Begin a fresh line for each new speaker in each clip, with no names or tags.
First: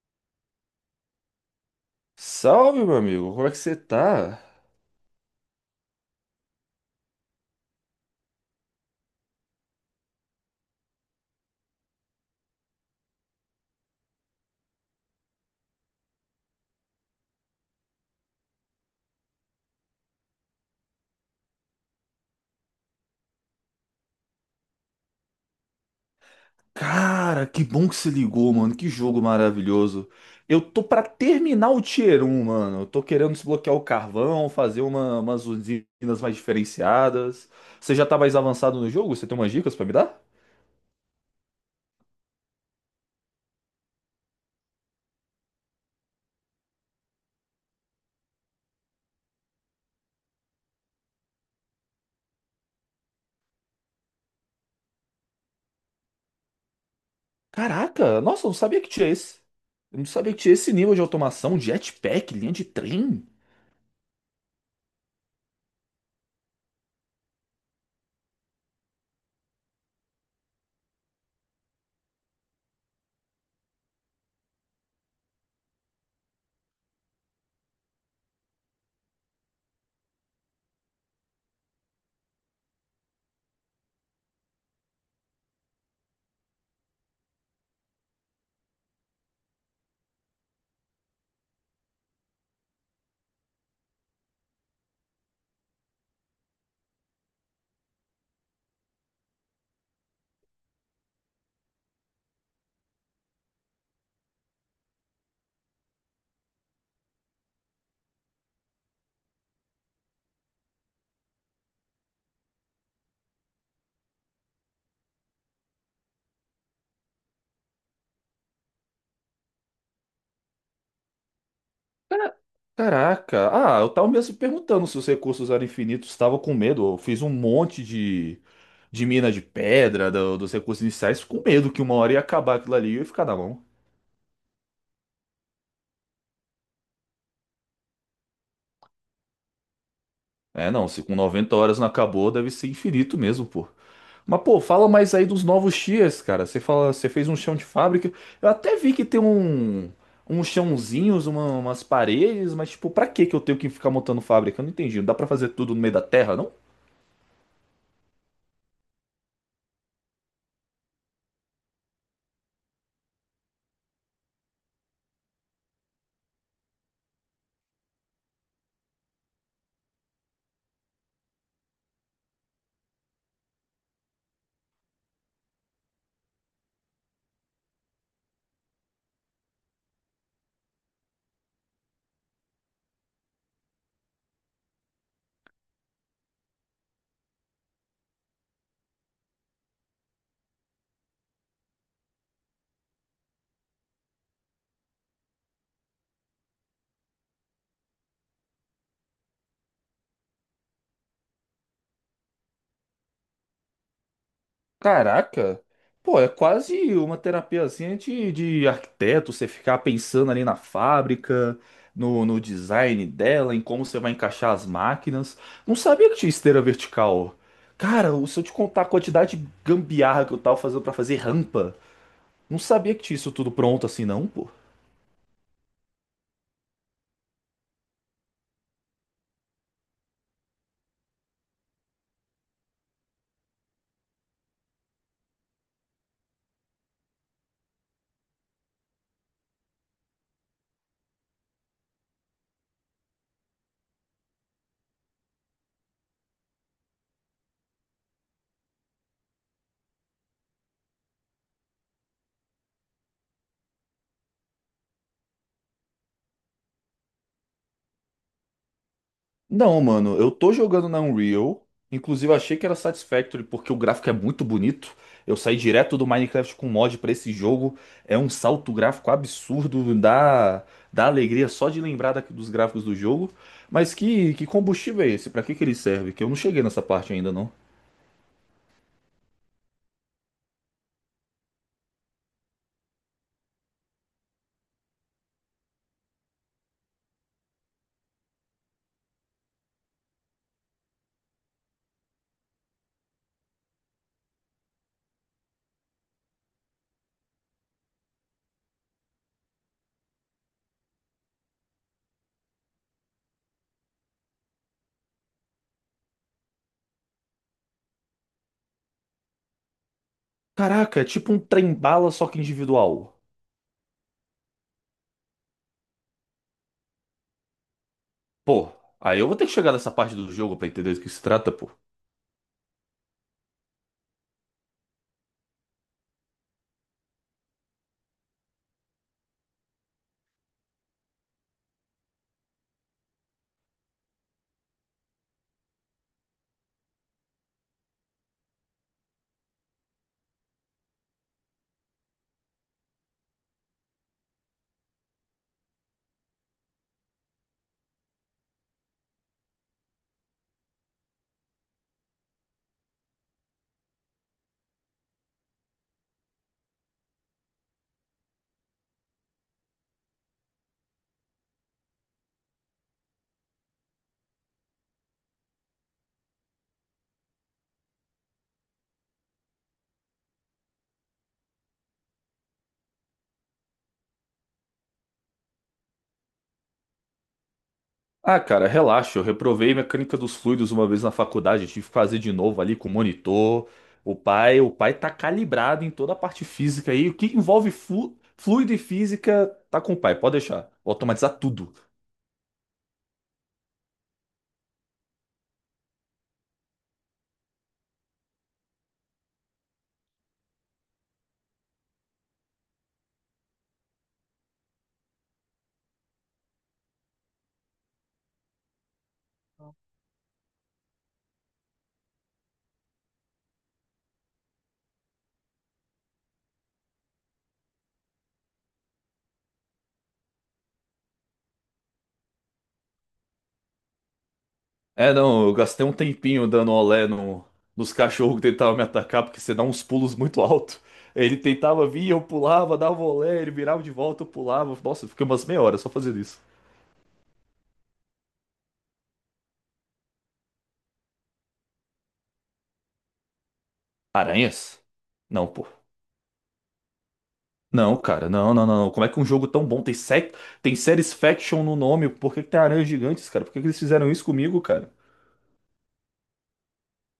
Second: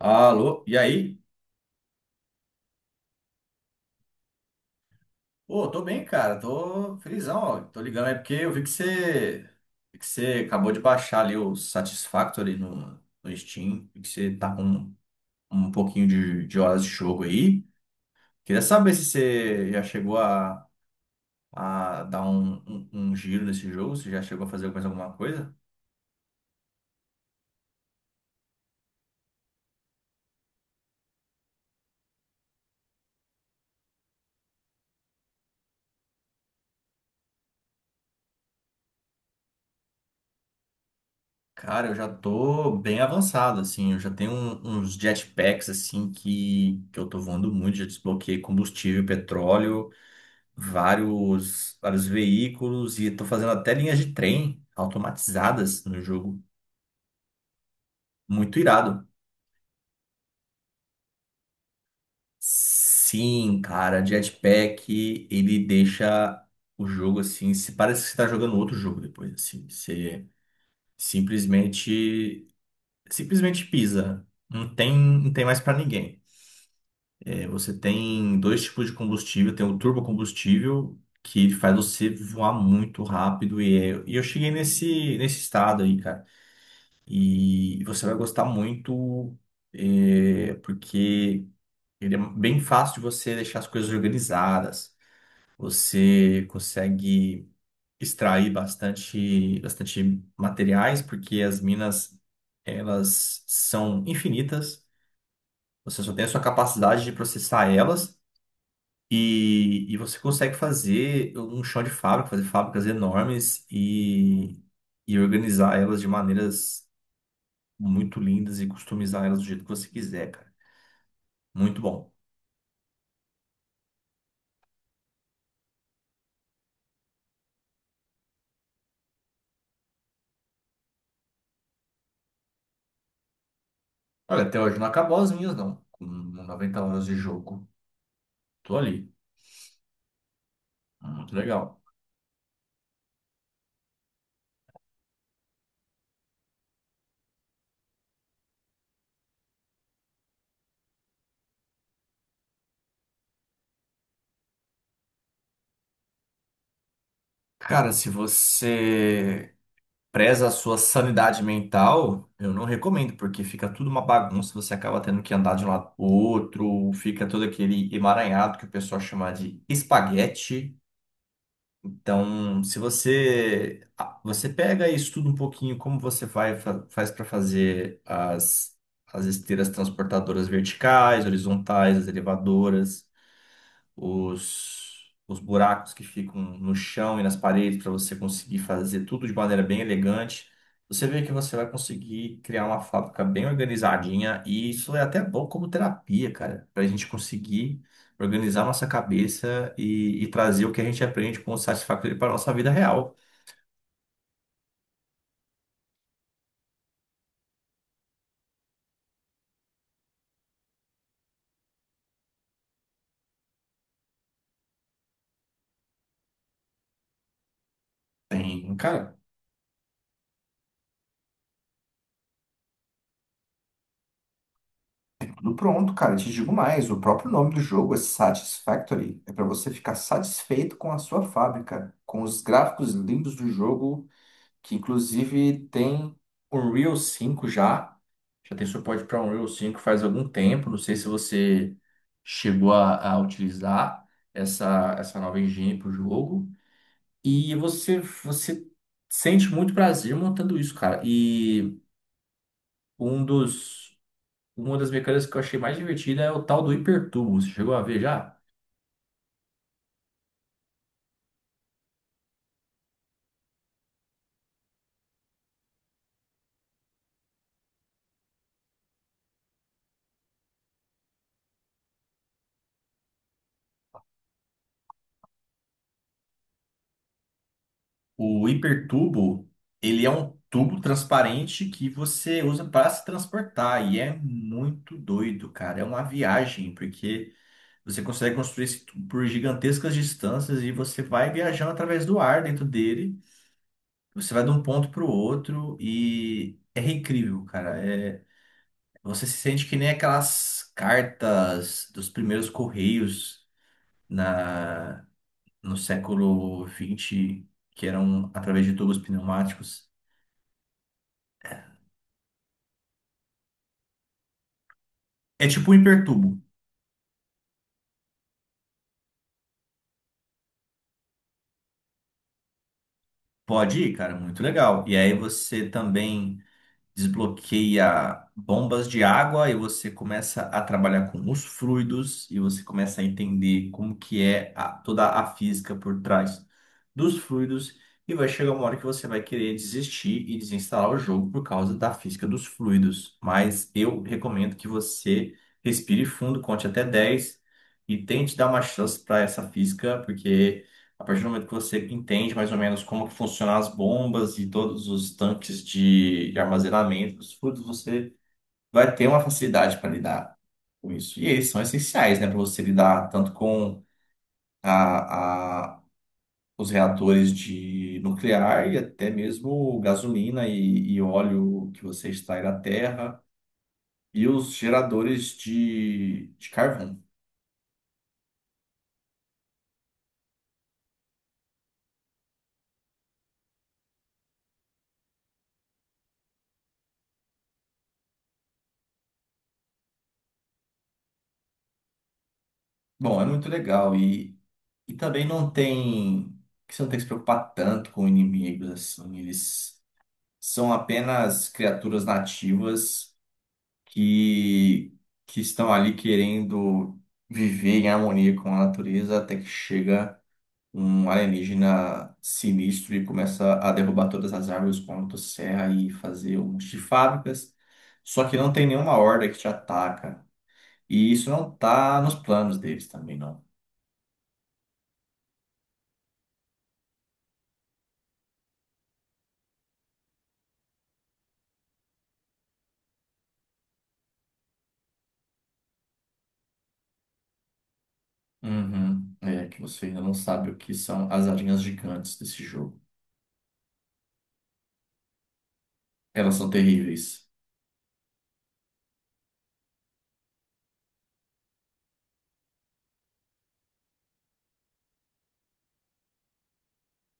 Alô, e aí?
Salve, meu amigo, como é que você tá?
Pô, tô bem, cara. Tô felizão, ó. Tô ligando aí porque eu vi que você acabou de baixar ali o Satisfactory no Steam. Vi que você tá com um pouquinho de horas de jogo aí. Queria saber se você já chegou a dar um giro nesse jogo, se já chegou a fazer mais alguma coisa.
Cara, que bom que você ligou, mano. Que jogo maravilhoso. Eu tô pra terminar o Tier 1, mano. Eu tô querendo desbloquear o carvão, fazer umas usinas mais diferenciadas. Você já tá mais avançado no jogo? Você tem umas dicas pra me dar?
Cara, eu já tô bem avançado, assim. Eu já tenho uns jetpacks, assim, que eu tô voando muito. Já desbloqueei combustível, petróleo. Vários veículos e estão fazendo até linhas de trem automatizadas no jogo.
Caraca, nossa, eu não
Muito
sabia que
irado.
tinha esse. Eu não sabia que tinha esse nível de automação, jetpack, linha de trem.
Sim, cara, jetpack, ele deixa o jogo assim, se parece que você tá jogando outro jogo depois, assim, você simplesmente simplesmente pisa. Não tem mais pra ninguém. É, você tem dois tipos de combustível, tem o turbocombustível que faz você voar muito rápido e eu cheguei nesse estado aí, cara. E você vai gostar muito, porque ele é bem fácil de você deixar as coisas organizadas. Você consegue extrair bastante materiais, porque as minas, elas são infinitas. Você só tem a sua capacidade de processar elas. E você consegue fazer um chão de fábrica, fazer fábricas enormes e organizar elas de maneiras muito lindas e customizar elas do jeito que você quiser, cara. Muito bom.
Caraca, ah, eu tava mesmo perguntando se os recursos eram infinitos, estava com medo. Eu fiz um monte de mina de pedra, dos recursos iniciais, com medo que uma hora ia acabar aquilo ali e eu ia ficar na mão.
Olha, até hoje não acabou as minhas, não. Com 90 horas de jogo, tô ali.
É, não, se com
Muito
90
legal.
horas não acabou, deve ser infinito mesmo, pô. Mas, pô, fala mais aí dos novos tiers, cara. Você fala, você fez um chão de fábrica. Eu até vi que tem um, uns chãozinhos, umas paredes, mas, tipo, pra que que eu tenho que ficar montando fábrica? Eu não entendi. Não dá pra fazer tudo no meio da terra, não?
Cara, se você preza a sua sanidade mental, eu não recomendo, porque fica tudo uma bagunça, você acaba tendo que andar de um lado pro outro, fica todo aquele emaranhado que o pessoal chama de espaguete. Então, se você ah, você pega e estuda um pouquinho como você vai faz para fazer as esteiras transportadoras verticais, horizontais, as elevadoras os buracos que ficam no chão e nas paredes para você conseguir fazer tudo de maneira bem elegante. Você vê que você vai conseguir criar uma fábrica bem organizadinha e isso é até bom como terapia, cara, para a gente conseguir organizar nossa cabeça e trazer o que a gente aprende com satisfatório para a nossa vida real.
Caraca! Pô, é quase uma terapiazinha de arquiteto, você ficar pensando ali na fábrica, no, no design dela, em como você vai encaixar as máquinas. Não sabia que tinha esteira vertical. Cara, se eu te
Tem,
contar a
cara,
quantidade de gambiarra que eu tava fazendo pra fazer rampa, não sabia que tinha isso tudo pronto assim, não, pô.
tudo pronto, cara. Te digo mais, o próprio nome do jogo é Satisfactory. É para você ficar satisfeito com a sua fábrica, com os gráficos lindos do jogo que inclusive tem Unreal 5 já. Já tem suporte para Unreal 5 faz algum tempo. Não sei se você chegou a utilizar essa nova engine para o jogo. E você sente muito prazer montando isso, cara. E um dos, uma das mecânicas que eu achei mais divertida é o tal do hipertubo. Você chegou a ver já?
Não, mano, eu tô jogando na Unreal. Inclusive, eu achei que era Satisfactory porque o gráfico é muito bonito. Eu saí direto do Minecraft com mod pra esse jogo. É um salto gráfico absurdo, dá alegria só de lembrar dos gráficos do jogo. Mas que combustível é esse? Pra que que ele serve? Que eu não cheguei nessa parte ainda, não.
O hipertubo, ele é um tubo transparente que você usa para se transportar e é muito doido, cara. É uma viagem, porque você consegue construir esse tubo por gigantescas distâncias e você vai viajando através do ar dentro dele. Você vai de um ponto para o outro e é incrível, cara. É... Você se sente que nem aquelas cartas dos primeiros correios na... no século XX que eram através de tubos pneumáticos.
Caraca, é tipo um trem-bala, só que individual.
É tipo um hipertubo.
Pô, aí eu vou ter que chegar nessa parte do jogo pra entender do que se trata, pô.
Pode ir, cara, muito legal. E aí você também desbloqueia bombas de água e você começa a trabalhar com os fluidos e você começa a entender como que é toda a física por trás dos fluidos e vai chegar uma hora que você vai querer desistir e desinstalar o jogo por causa da física dos fluidos. Mas eu recomendo que você respire fundo, conte até 10 e tente dar uma chance para essa física, porque a partir do momento que você entende mais ou menos como que funcionam as bombas e todos os tanques de armazenamento dos fluidos, você vai ter uma facilidade para lidar com isso. E eles são essenciais, né, para você lidar tanto com a, a- os reatores de nuclear e até mesmo gasolina e óleo que você extrai da terra e os geradores de carvão.
Ah, cara, relaxa. Eu reprovei mecânica dos fluidos uma vez na faculdade. Eu tive que fazer de novo ali com o monitor. O pai tá calibrado em toda a parte física aí. O que envolve fluido e física tá com o pai. Pode deixar. Vou automatizar tudo.
Bom, é muito legal. E também não tem. Que Você não tem que se preocupar tanto com inimigos, assim. Eles são apenas criaturas nativas que, que estão ali querendo viver em harmonia com a natureza até que chega um alienígena sinistro e começa a derrubar todas as árvores com a motosserra e fazer um monte de fábricas. Só que não tem nenhuma horda que te ataca. E isso não tá nos planos deles também, não.
É, não, eu gastei um tempinho dando olé nos cachorros que tentavam me atacar, porque você dá uns pulos muito alto. Ele tentava vir, eu pulava, dava olé, ele virava de volta, eu pulava. Nossa, eu fiquei umas meia hora só fazendo isso.
Uhum. É que você ainda não sabe o que são as aranhas gigantes desse jogo.
Aranhas? Não, pô.
Elas são terríveis,
Não, cara, não, não, não. Como é que um jogo tão bom tem tem séries faction no nome? Por que que tem aranhas gigantes, cara? Por que que eles fizeram isso comigo, cara?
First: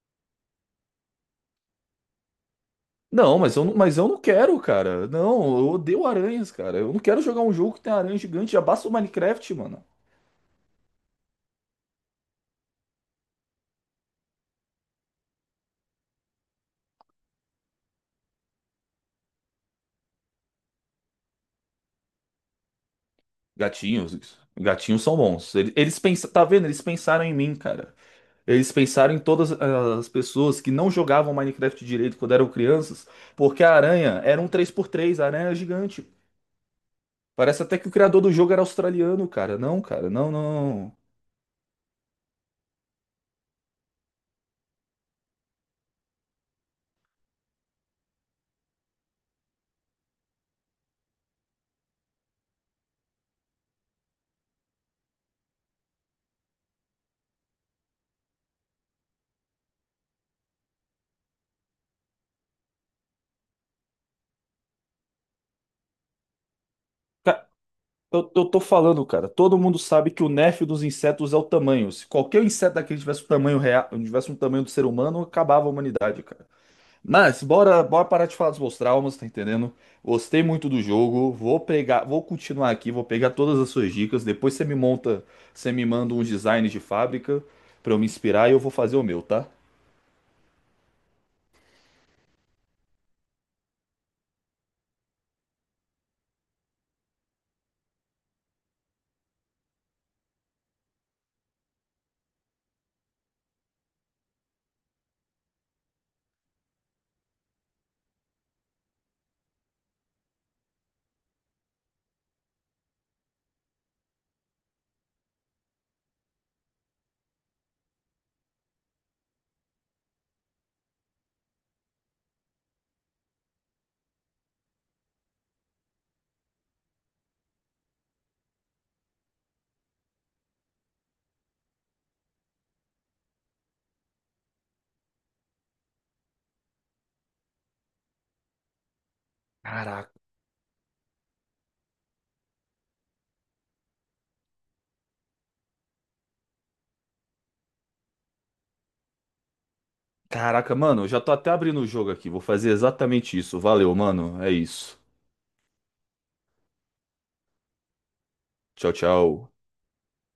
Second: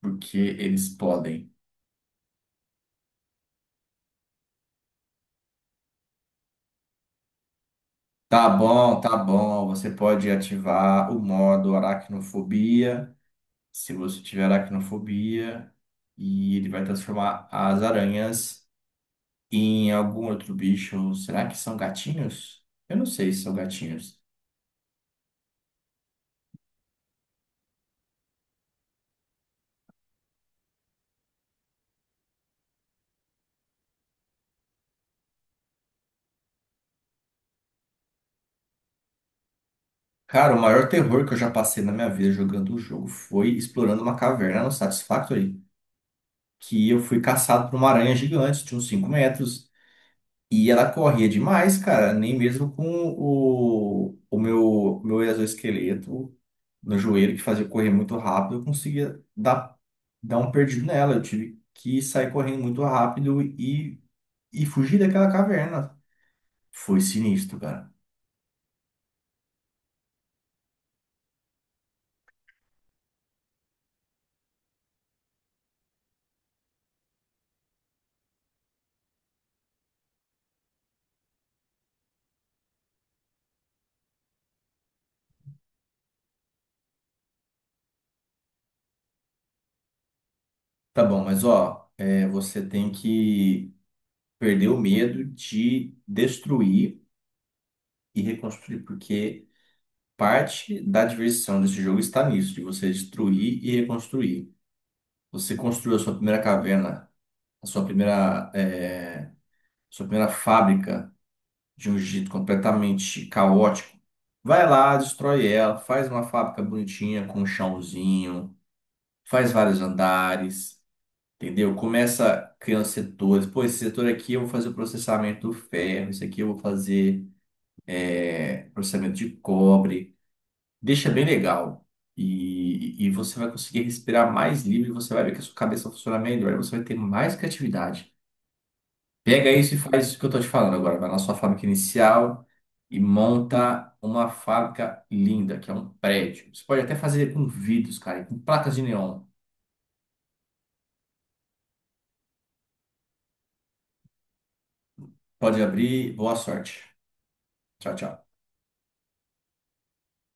porque eles podem.
Não, mas eu não quero, cara. Não, eu odeio aranhas, cara. Eu não quero jogar um jogo que tem aranha
Tá
gigante. Já basta o
bom, tá
Minecraft,
bom.
mano.
Você pode ativar o modo aracnofobia, se você tiver aracnofobia, e ele vai transformar as aranhas em algum outro bicho. Será que são gatinhos? Eu não sei se são gatinhos.
Gatinhos, gatinhos são bons. Eles, pensa- tá vendo? Eles pensaram em mim, cara. Eles pensaram em todas as pessoas que não jogavam Minecraft direito quando eram crianças, porque a aranha era um 3 por 3, a aranha era gigante. Parece até que o criador do jogo era australiano, cara. Não, cara, não,
Cara, o maior
não.
terror que eu já passei na minha vida jogando o jogo foi explorando uma caverna no Satisfactory, que eu fui caçado por uma aranha gigante, de uns 5 metros, e ela corria demais, cara, nem mesmo com meu exoesqueleto no joelho, que fazia eu correr muito rápido, eu conseguia dar um perdido nela. Eu tive que sair correndo muito rápido e fugir daquela caverna. Foi
Ca-
sinistro, cara.
eu tô falando, cara. Todo mundo sabe que o nerf dos insetos é o tamanho. Se qualquer inseto daquele tivesse o tamanho real, tivesse um tamanho do ser humano, acabava a humanidade, cara. Mas bora, bora parar de falar dos meus traumas, tá entendendo? Gostei muito do jogo. Vou pegar, vou continuar aqui, vou pegar todas as suas dicas. Depois você me monta, você me manda um design de fábrica pra eu me inspirar e eu vou fazer o meu, tá?
Tá bom, mas ó, é, você tem que perder o medo de destruir e reconstruir, porque parte da diversão desse jogo está nisso, de você destruir e reconstruir. Você construiu a sua primeira caverna, a sua primeira fábrica de um jeito completamente caótico. Vai lá, destrói ela, faz uma fábrica bonitinha com um chãozinho, faz vários andares, entendeu? Começa criando setores. Pô, esse setor aqui eu vou fazer o processamento do ferro, esse aqui eu vou fazer é, processamento de cobre. Deixa bem legal. E você vai conseguir respirar mais livre, você vai ver que a sua cabeça vai funcionar melhor, você vai ter mais criatividade. Pega isso e faz
Caraca,
isso que eu tô te falando agora. Vai na sua fábrica inicial e monta uma fábrica linda, que é um prédio. Você pode até fazer com vidros, cara, e com placas de neon.
Caraca, mano, eu já tô até abrindo o jogo aqui. Vou fazer exatamente isso. Valeu, mano. É isso.
Pode abrir, boa sorte. Tchau, tchau.
Tchau, tchau.